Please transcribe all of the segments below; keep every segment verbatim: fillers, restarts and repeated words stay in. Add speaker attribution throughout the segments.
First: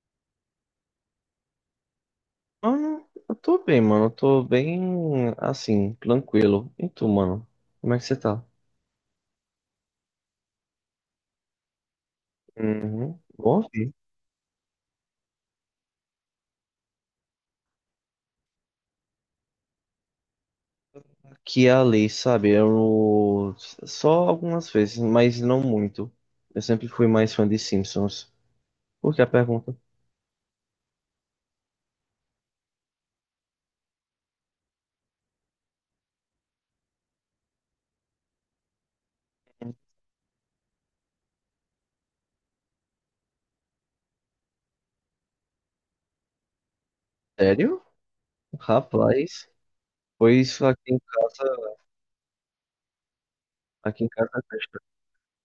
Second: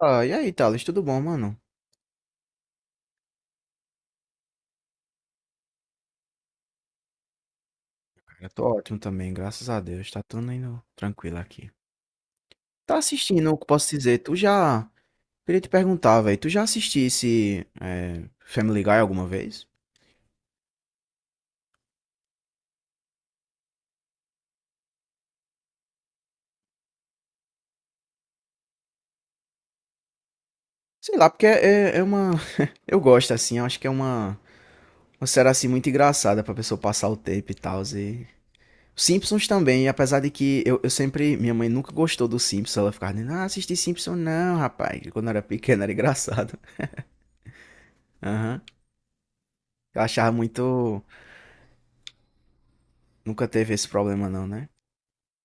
Speaker 1: Ah, e aí, Thales, tudo bom, mano?
Speaker 2: Mano, eu tô bem, mano. Eu tô bem, assim, tranquilo. E tu, mano? Como é que você tá?
Speaker 1: Cara, eu tô ótimo também, graças a Deus, tá tudo indo tranquilo aqui. Tá
Speaker 2: Uhum.
Speaker 1: assistindo, o
Speaker 2: Bom
Speaker 1: que
Speaker 2: ouvir.
Speaker 1: posso dizer? Tu já. Queria te perguntar, velho, tu já assistisse é, Family Guy alguma vez?
Speaker 2: Aqui e ali, sabe? Eu só algumas vezes, mas não muito. Eu sempre fui mais fã de Simpsons. Por que a pergunta?
Speaker 1: Sei lá, porque é, é é uma. Eu gosto, assim, eu acho que é uma. Uma série assim muito engraçada pra pessoa passar o tempo e tal. E... Simpsons também, apesar de que eu, eu sempre. Minha mãe nunca gostou do Simpsons, ela ficava dizendo, ah, assisti Simpsons não, rapaz. Quando eu era pequena era engraçado.
Speaker 2: Sério?
Speaker 1: Aham.
Speaker 2: Rapaz,
Speaker 1: Eu achava
Speaker 2: pois aqui em
Speaker 1: muito.
Speaker 2: casa,
Speaker 1: Nunca teve esse
Speaker 2: aqui em
Speaker 1: problema
Speaker 2: casa,
Speaker 1: não, né?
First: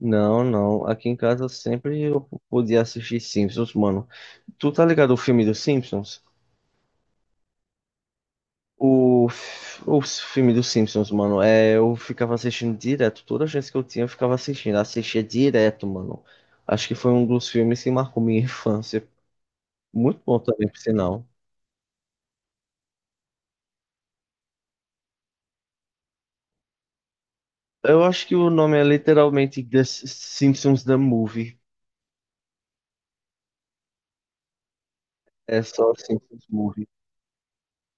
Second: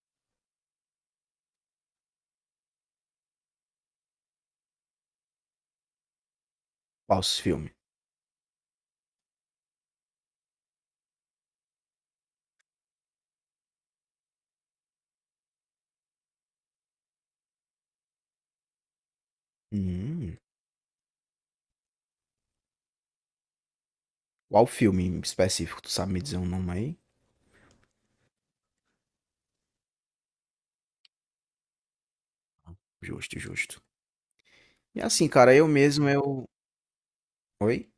Speaker 2: não, não. Aqui em casa sempre eu podia assistir Simpsons, mano. Tu tá ligado ao filme dos Simpsons?
Speaker 1: Qual os filmes?
Speaker 2: O, f- o filme dos Simpsons, mano, é, eu ficava assistindo direto. Toda chance que eu tinha, eu ficava assistindo. Assistia direto, mano. Acho que foi um dos filmes que marcou minha infância. Muito
Speaker 1: Hum,
Speaker 2: bom também, por sinal.
Speaker 1: qual filme em específico? Tu sabe me dizer um nome aí?
Speaker 2: Eu acho que o nome é literalmente The S- Simpsons The Movie.
Speaker 1: Justo, justo. E assim, cara,
Speaker 2: É
Speaker 1: eu
Speaker 2: só
Speaker 1: mesmo,
Speaker 2: Simpsons
Speaker 1: eu...
Speaker 2: Movie.
Speaker 1: Oi?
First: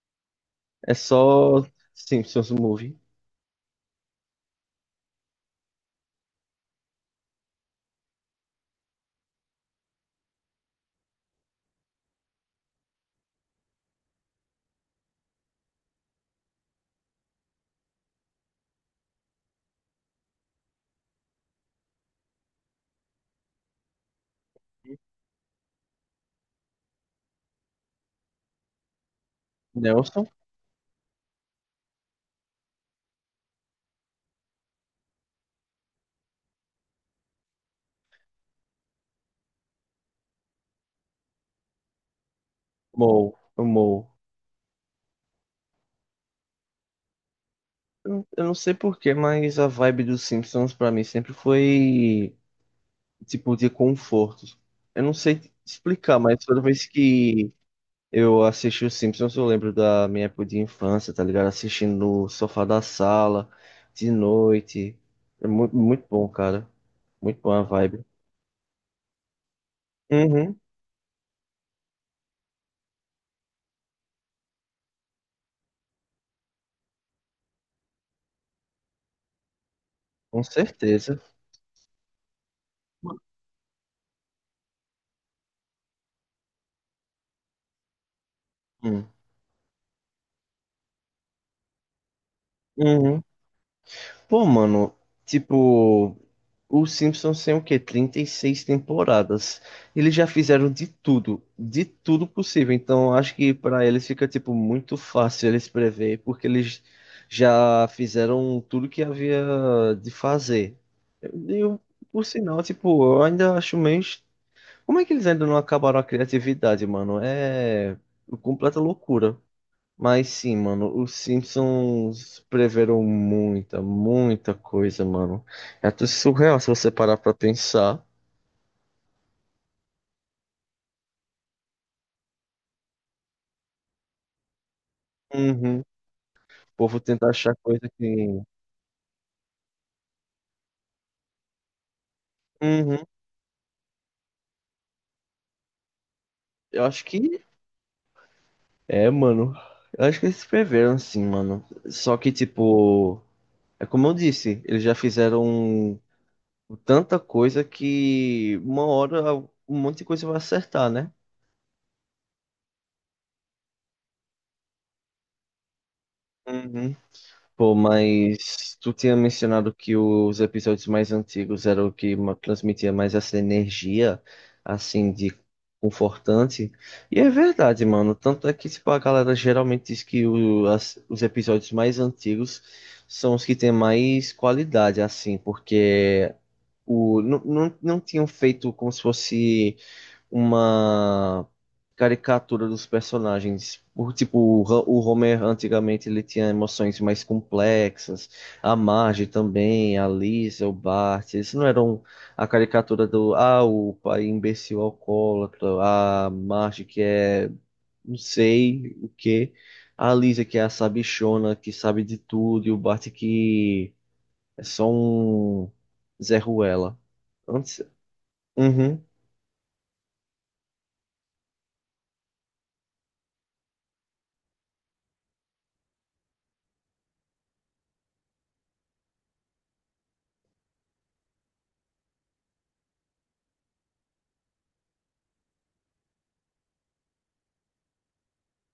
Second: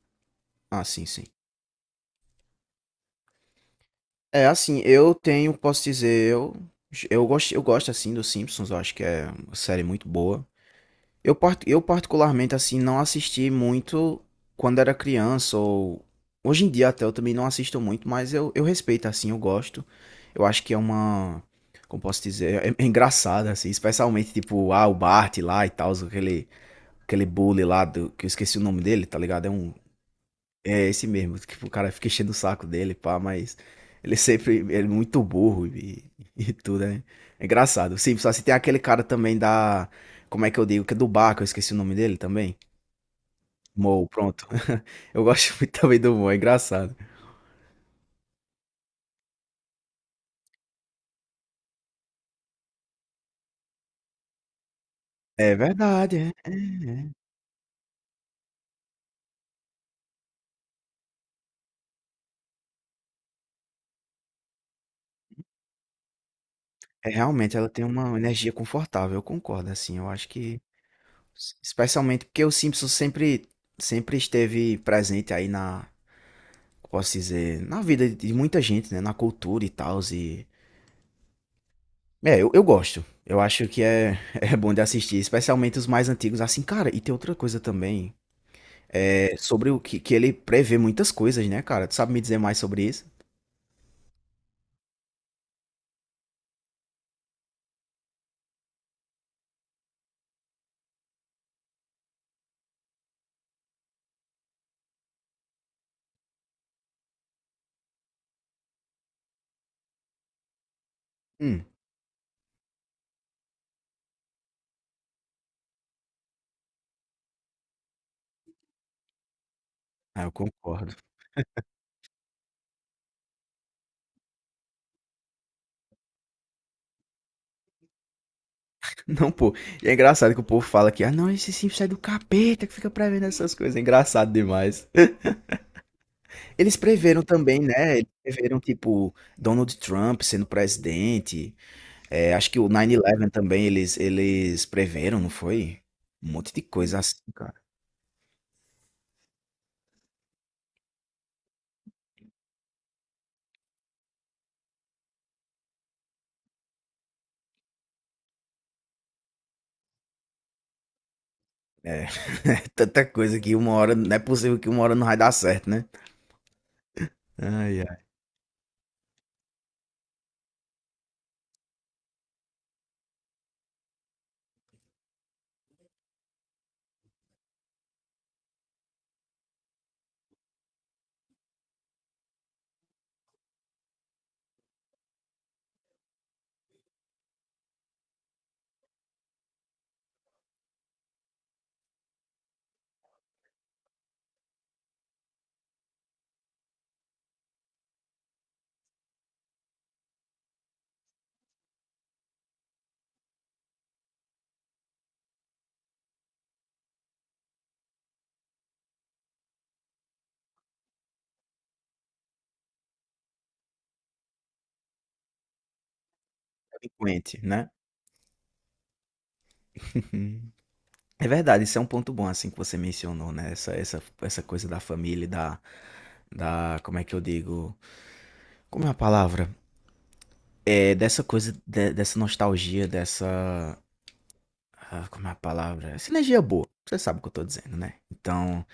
Speaker 1: Ah,
Speaker 2: É
Speaker 1: sim, sim.
Speaker 2: só Simpsons Movie.
Speaker 1: É, assim, eu tenho, posso dizer, eu... Eu gosto, eu gosto, assim, dos Simpsons. Eu acho que é uma série muito boa. Eu, part- eu particularmente, assim, não assisti muito quando era criança, ou hoje em dia até eu também não assisto muito, mas eu, eu respeito, assim, eu gosto. Eu acho que é uma, como posso dizer, é, é engraçada, assim, especialmente, tipo, ah, o Bart lá e tal, aquele, aquele bully lá, do, que eu esqueci o nome dele, tá ligado? É um
Speaker 2: Nelson?
Speaker 1: é esse mesmo, tipo, o cara fica enchendo o saco dele, pá, mas ele sempre ele é muito burro e, e tudo, né? É engraçado. Sim, só se tem aquele cara também da. Como é que eu digo? Que é do bar, que eu esqueci o nome dele também.
Speaker 2: Moe.
Speaker 1: Mo,
Speaker 2: Moe.
Speaker 1: pronto. Eu gosto muito também do Mo, é engraçado.
Speaker 2: Eu não eu não sei porquê, mas a vibe dos Simpsons pra mim sempre foi tipo de conforto. Eu não sei te
Speaker 1: É
Speaker 2: explicar,
Speaker 1: verdade,
Speaker 2: mas toda
Speaker 1: é.
Speaker 2: vez que eu assisti os Simpsons, eu lembro da minha época de infância, tá ligado? Assistindo no sofá da sala, de noite. É muito, muito bom, cara.
Speaker 1: É,
Speaker 2: Muito
Speaker 1: realmente
Speaker 2: boa a
Speaker 1: ela tem
Speaker 2: vibe.
Speaker 1: uma energia confortável, eu concordo, assim, eu acho
Speaker 2: Uhum,
Speaker 1: que. Especialmente porque o Simpson sempre, sempre esteve presente aí na. Posso dizer, na vida de muita gente, né? Na cultura e tal,
Speaker 2: com
Speaker 1: e
Speaker 2: certeza.
Speaker 1: é, eu, eu gosto. Eu acho que é, é bom de assistir, especialmente os mais antigos. Assim, cara, e tem outra coisa também.
Speaker 2: Hum.
Speaker 1: É sobre o que, que ele prevê muitas coisas, né, cara? Tu sabe me dizer mais sobre isso?
Speaker 2: Uhum. Pô, mano, tipo, os Simpsons têm o quê? Trinta e seis temporadas. Eles já fizeram de tudo, de tudo possível. Então acho que para eles fica tipo muito fácil eles prever, porque eles já fizeram tudo que havia de fazer. E
Speaker 1: Hum,
Speaker 2: eu, por sinal, tipo, eu ainda acho meio. est- Como é que eles ainda não acabaram a criatividade, mano? É é completa loucura.
Speaker 1: ah,
Speaker 2: Mas
Speaker 1: eu
Speaker 2: sim,
Speaker 1: concordo.
Speaker 2: mano, os Simpsons preveram muita, muita coisa, mano. É até surreal se você parar pra pensar.
Speaker 1: Não, pô. E é engraçado que o povo fala que, ah, não, esse Simpsons é do capeta que fica prevendo essas coisas. É engraçado demais.
Speaker 2: Uhum. O
Speaker 1: Eles
Speaker 2: povo
Speaker 1: preveram
Speaker 2: tenta achar
Speaker 1: também,
Speaker 2: coisa
Speaker 1: né? Eles
Speaker 2: que.
Speaker 1: preveram, tipo, Donald Trump sendo presidente. É, acho que o
Speaker 2: Uhum.
Speaker 1: nove onze também eles, eles preveram, não foi? Um monte de
Speaker 2: Eu
Speaker 1: coisa
Speaker 2: acho
Speaker 1: assim,
Speaker 2: que.
Speaker 1: cara.
Speaker 2: É, mano. Eu acho que eles preveram sim, mano. Só que, tipo. É como eu disse, eles já fizeram tanta coisa que uma hora um monte de coisa vai acertar, né?
Speaker 1: É, tanta coisa que uma hora, não é possível que uma hora não vai dar certo, né?
Speaker 2: Uhum. Pô,
Speaker 1: Ai, ai,
Speaker 2: mas tu tinha mencionado que os episódios mais antigos eram o que ma- transmitia mais essa energia, assim, de confortante. E é verdade, mano. Tanto é que, tipo, a galera geralmente diz que o- as- os episódios mais antigos são os que têm mais qualidade, assim, porque o, não, não, não tinham feito como se fosse uma caricatura dos personagens. O, tipo, o Ho- o Homer antigamente ele tinha emoções mais complexas, a Marge também, a Lisa, o Bart, eles não eram a caricatura do, ah, o pai imbecil alcoólatra, "Ah, a Marge que é não sei o quê, a Lisa que é a sabichona, que sabe de tudo, e o Bart que é só um Zé Ruela.
Speaker 1: delinquente, né?
Speaker 2: Antes... Uhum,
Speaker 1: Uhum. É verdade, isso é um ponto bom, assim, que você mencionou, né? Essa, essa, essa coisa da família, e da, da, como é que eu digo? Como é a palavra? É, dessa coisa, de- dessa nostalgia, dessa, ah, como é a palavra? Sinergia boa, você sabe o que eu tô dizendo, né? Então,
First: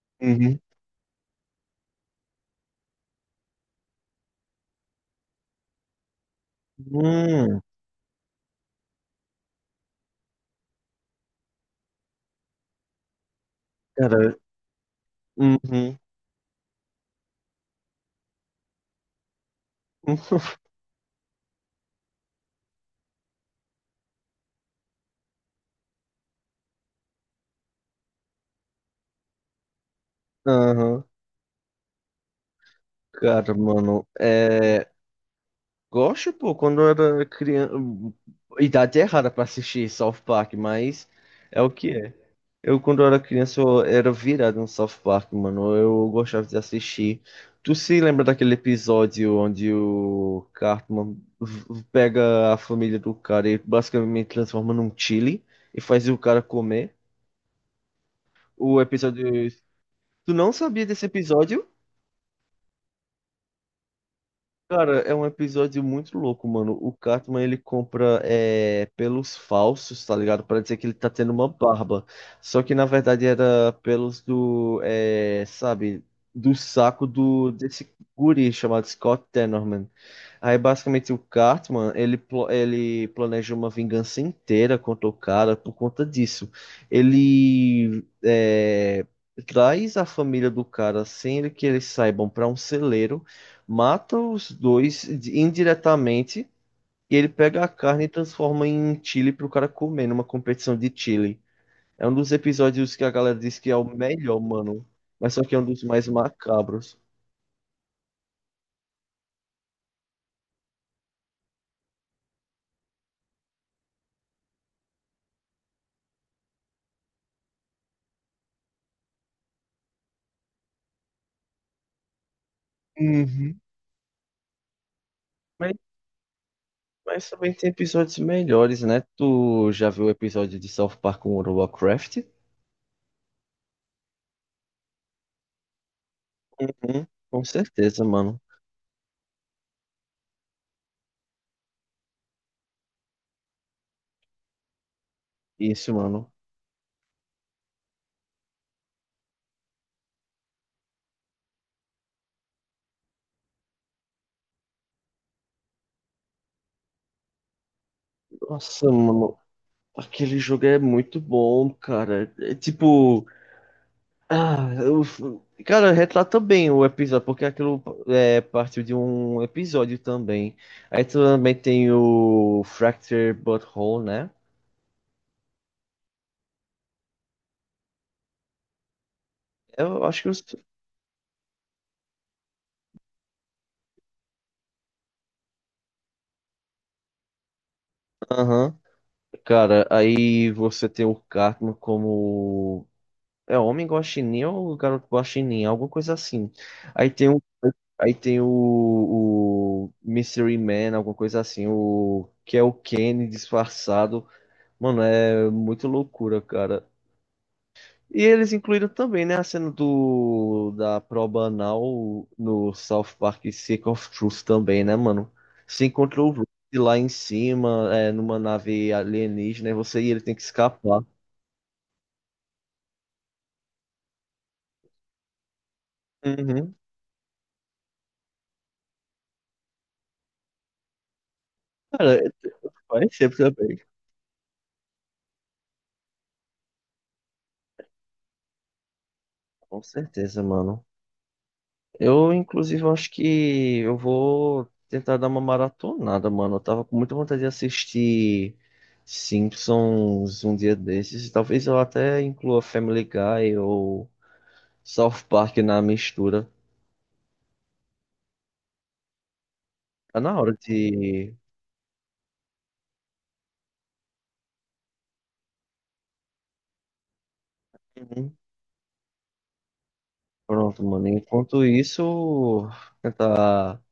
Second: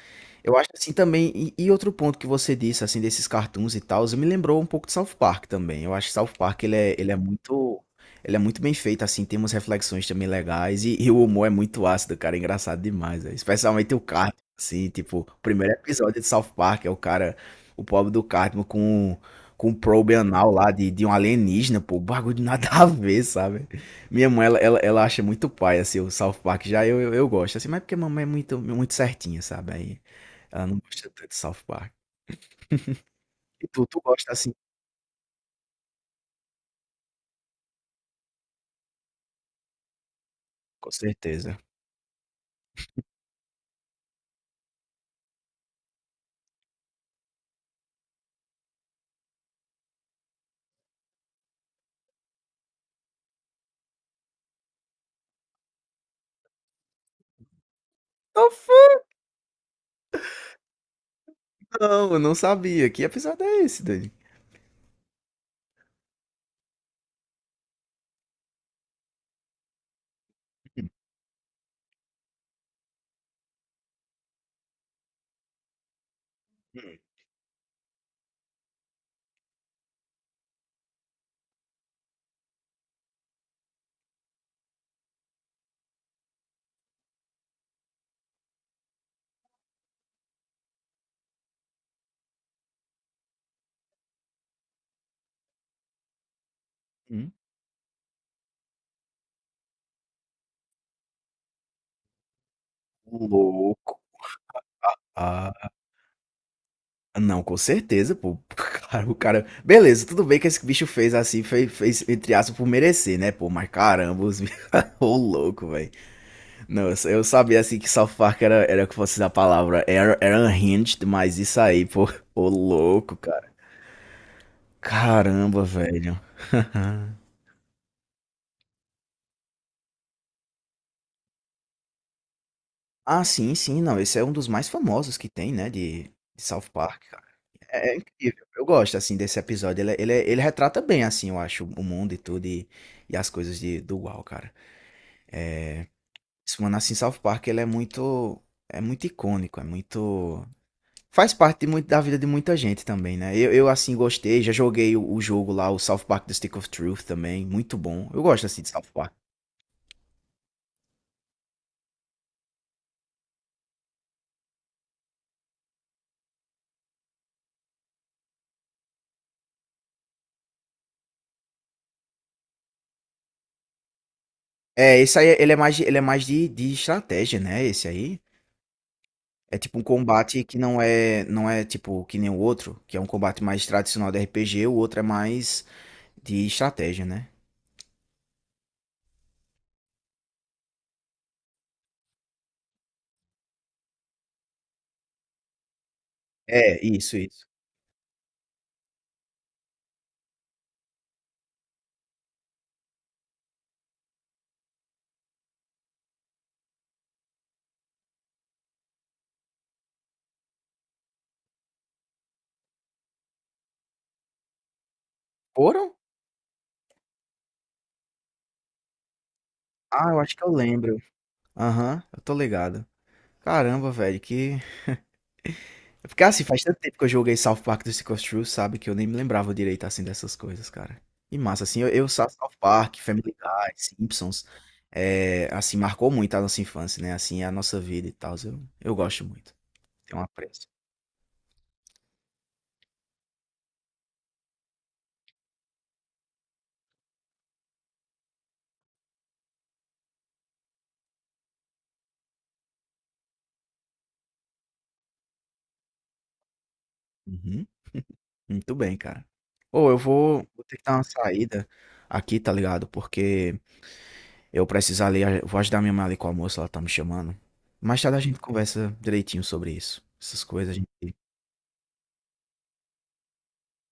Speaker 1: eu
Speaker 2: uhum.
Speaker 1: acho assim também, e, e outro ponto que você disse, assim, desses cartoons e tal, me lembrou um pouco de South Park também. Eu acho que South Park, ele é, ele é
Speaker 2: Hum,
Speaker 1: muito, ele é muito bem feito, assim, tem umas reflexões também legais, e, e o humor é muito ácido, cara, é engraçado demais, velho. Especialmente o
Speaker 2: cara,
Speaker 1: Cartman, assim, tipo, o primeiro
Speaker 2: Uhum.
Speaker 1: episódio de South Park é o cara, o pobre do Cartman com, com um probe anal lá de, de um alienígena, pô, bagulho de nada a ver, sabe? Minha mãe, ela, ela, ela acha muito pai, assim, o South Park, já eu, eu, eu gosto, assim, mas é porque a mamãe é muito, muito certinha, sabe? Aí... Ela não
Speaker 2: Aham.
Speaker 1: gosta tanto de South Park.
Speaker 2: Cara,
Speaker 1: E tu, tu
Speaker 2: mano,
Speaker 1: gosta assim
Speaker 2: é... Gosto, pô, quando eu era criança... Idade errada pra assistir South Park,
Speaker 1: com
Speaker 2: mas
Speaker 1: certeza.
Speaker 2: é o que é. Eu, quando eu era criança, eu era virado no South Park, mano. Eu gostava de assistir. Tu se lembra daquele episódio onde o Cartman v- pega a família do cara e basicamente transforma num chili e faz o cara comer?
Speaker 1: Tô
Speaker 2: O
Speaker 1: fã.
Speaker 2: episódio... Tu não sabia desse episódio?
Speaker 1: Não, eu não sabia. Que episódio é esse, Dani?
Speaker 2: Cara, é um episódio muito louco, mano. O Cartman, ele compra é, pelos falsos, tá ligado? Pra dizer que ele tá tendo uma barba. Só que, na verdade, era pelos do, é, sabe, do
Speaker 1: Hum,
Speaker 2: saco do desse guri chamado Scott Tenorman. Aí basicamente o Cartman, ele, plo- ele planeja uma vingança inteira contra o cara por conta disso. Ele é, traz a família do cara sem ele que eles saibam para um celeiro, mata os dois de- indiretamente e ele
Speaker 1: hum.
Speaker 2: pega a carne e transforma em chili pro cara comer numa competição de chili. É um dos episódios que a galera diz que é o
Speaker 1: Louco.
Speaker 2: melhor, mano, mas só que é um
Speaker 1: Ah,
Speaker 2: dos mais macabros.
Speaker 1: não, com certeza, pô. Cara, o cara. Beleza, tudo bem que esse bicho fez assim, fez, fez entre aspas por merecer, né, pô? Mas caramba, os bichos. Ô, louco, velho. Não, eu, sa- eu sabia assim que South Park era, era que fosse a palavra. Era, era unhinged, mas isso aí, pô. Ô, louco, cara.
Speaker 2: Uhum.
Speaker 1: Caramba, velho.
Speaker 2: Mas também tem episódios melhores, né? Tu já viu o episódio de South Park com o Warcraft?
Speaker 1: Ah, sim, sim. Não, esse é um dos mais famosos que tem, né, de de South Park,
Speaker 2: Uhum,
Speaker 1: cara.
Speaker 2: com
Speaker 1: É é
Speaker 2: certeza, mano.
Speaker 1: incrível. Eu gosto, assim, desse episódio. Ele é, ele é, ele retrata bem, assim, eu acho, o mundo e tudo e e as coisas de do U O L, cara.
Speaker 2: Isso, mano.
Speaker 1: Esse mano, assim, South Park, ele é muito é muito icônico, é muito faz parte de muito da vida de muita gente também, né. Eu eu, assim, gostei. Já joguei o o jogo lá, o South Park: The Stick of Truth também, muito bom. Eu gosto, assim, de South
Speaker 2: Nossa,
Speaker 1: Park.
Speaker 2: mano. Aquele jogo é muito bom, cara. É tipo. Ah, eu... Cara, retrata bem o episódio, porque aquilo é, partiu de um episódio também. Aí também tem o Fracture Butthole, né?
Speaker 1: É, esse aí ele é mais de ele é mais de de estratégia, né, esse aí. É tipo um
Speaker 2: Eu acho que
Speaker 1: combate
Speaker 2: os.
Speaker 1: que não é não é tipo que nem o outro, que é um combate mais tradicional de R P G, o outro é mais de estratégia, né?
Speaker 2: Aham. Cara, aí você tem o Cartman como é Homem Guaxinim ou Garoto Guaxinim, alguma coisa assim.
Speaker 1: É,
Speaker 2: Aí
Speaker 1: isso,
Speaker 2: tem o,
Speaker 1: isso.
Speaker 2: aí tem o, o Mystery Man, alguma coisa assim, o que é o Kenny disfarçado. Mano, é muito loucura, cara. E eles incluíram também, né, a cena do da prova anal no South Park Stick of Truth também, né, mano? Se
Speaker 1: Foram?
Speaker 2: encontrou o Rick lá em cima, é, numa nave alienígena, e você
Speaker 1: Ah,
Speaker 2: e
Speaker 1: eu
Speaker 2: ele tem
Speaker 1: acho que
Speaker 2: que
Speaker 1: eu lembro.
Speaker 2: escapar.
Speaker 1: Aham, eu tô ligado. Caramba, velho, que. Porque assim, faz
Speaker 2: Uhum.
Speaker 1: tanto tempo que eu joguei South Park do Stick of Truth, sabe? Que eu nem me lembrava direito assim dessas coisas, cara. E massa, assim, eu, eu South
Speaker 2: Cara,
Speaker 1: Park,
Speaker 2: faz
Speaker 1: Family
Speaker 2: sempre
Speaker 1: Guy,
Speaker 2: também.
Speaker 1: Simpsons, é, assim, marcou muito a nossa infância, né? Assim, a nossa vida e tal. Eu, eu gosto muito.
Speaker 2: Com
Speaker 1: Tem um
Speaker 2: certeza,
Speaker 1: apreço.
Speaker 2: mano. Eu, inclusive, eu acho que eu vou tentar dar uma maratonada, mano. Eu tava com muita vontade de assistir Simpsons um dia desses. Talvez eu até inclua Family Guy ou South Park na mistura.
Speaker 1: Uhum. Muito bem, cara. Ou eu
Speaker 2: Tá na
Speaker 1: vou,
Speaker 2: hora
Speaker 1: vou ter que dar uma
Speaker 2: de.
Speaker 1: saída aqui, tá ligado? Porque eu preciso ali, eu vou ajudar minha mãe ali com o almoço, ela tá me chamando. Mais tarde a
Speaker 2: Uhum.
Speaker 1: gente conversa direitinho sobre isso. Essas coisas a
Speaker 2: Pronto, mano.
Speaker 1: gente.
Speaker 2: Enquanto isso, tentar,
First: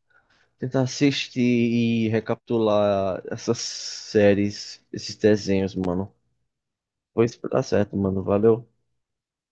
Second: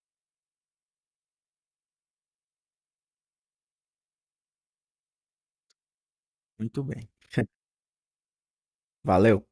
Speaker 2: tentar assistir e recapitular essas séries, esses desenhos, mano.
Speaker 1: Muito bem.
Speaker 2: Pois tá certo, mano. Valeu.
Speaker 1: Valeu.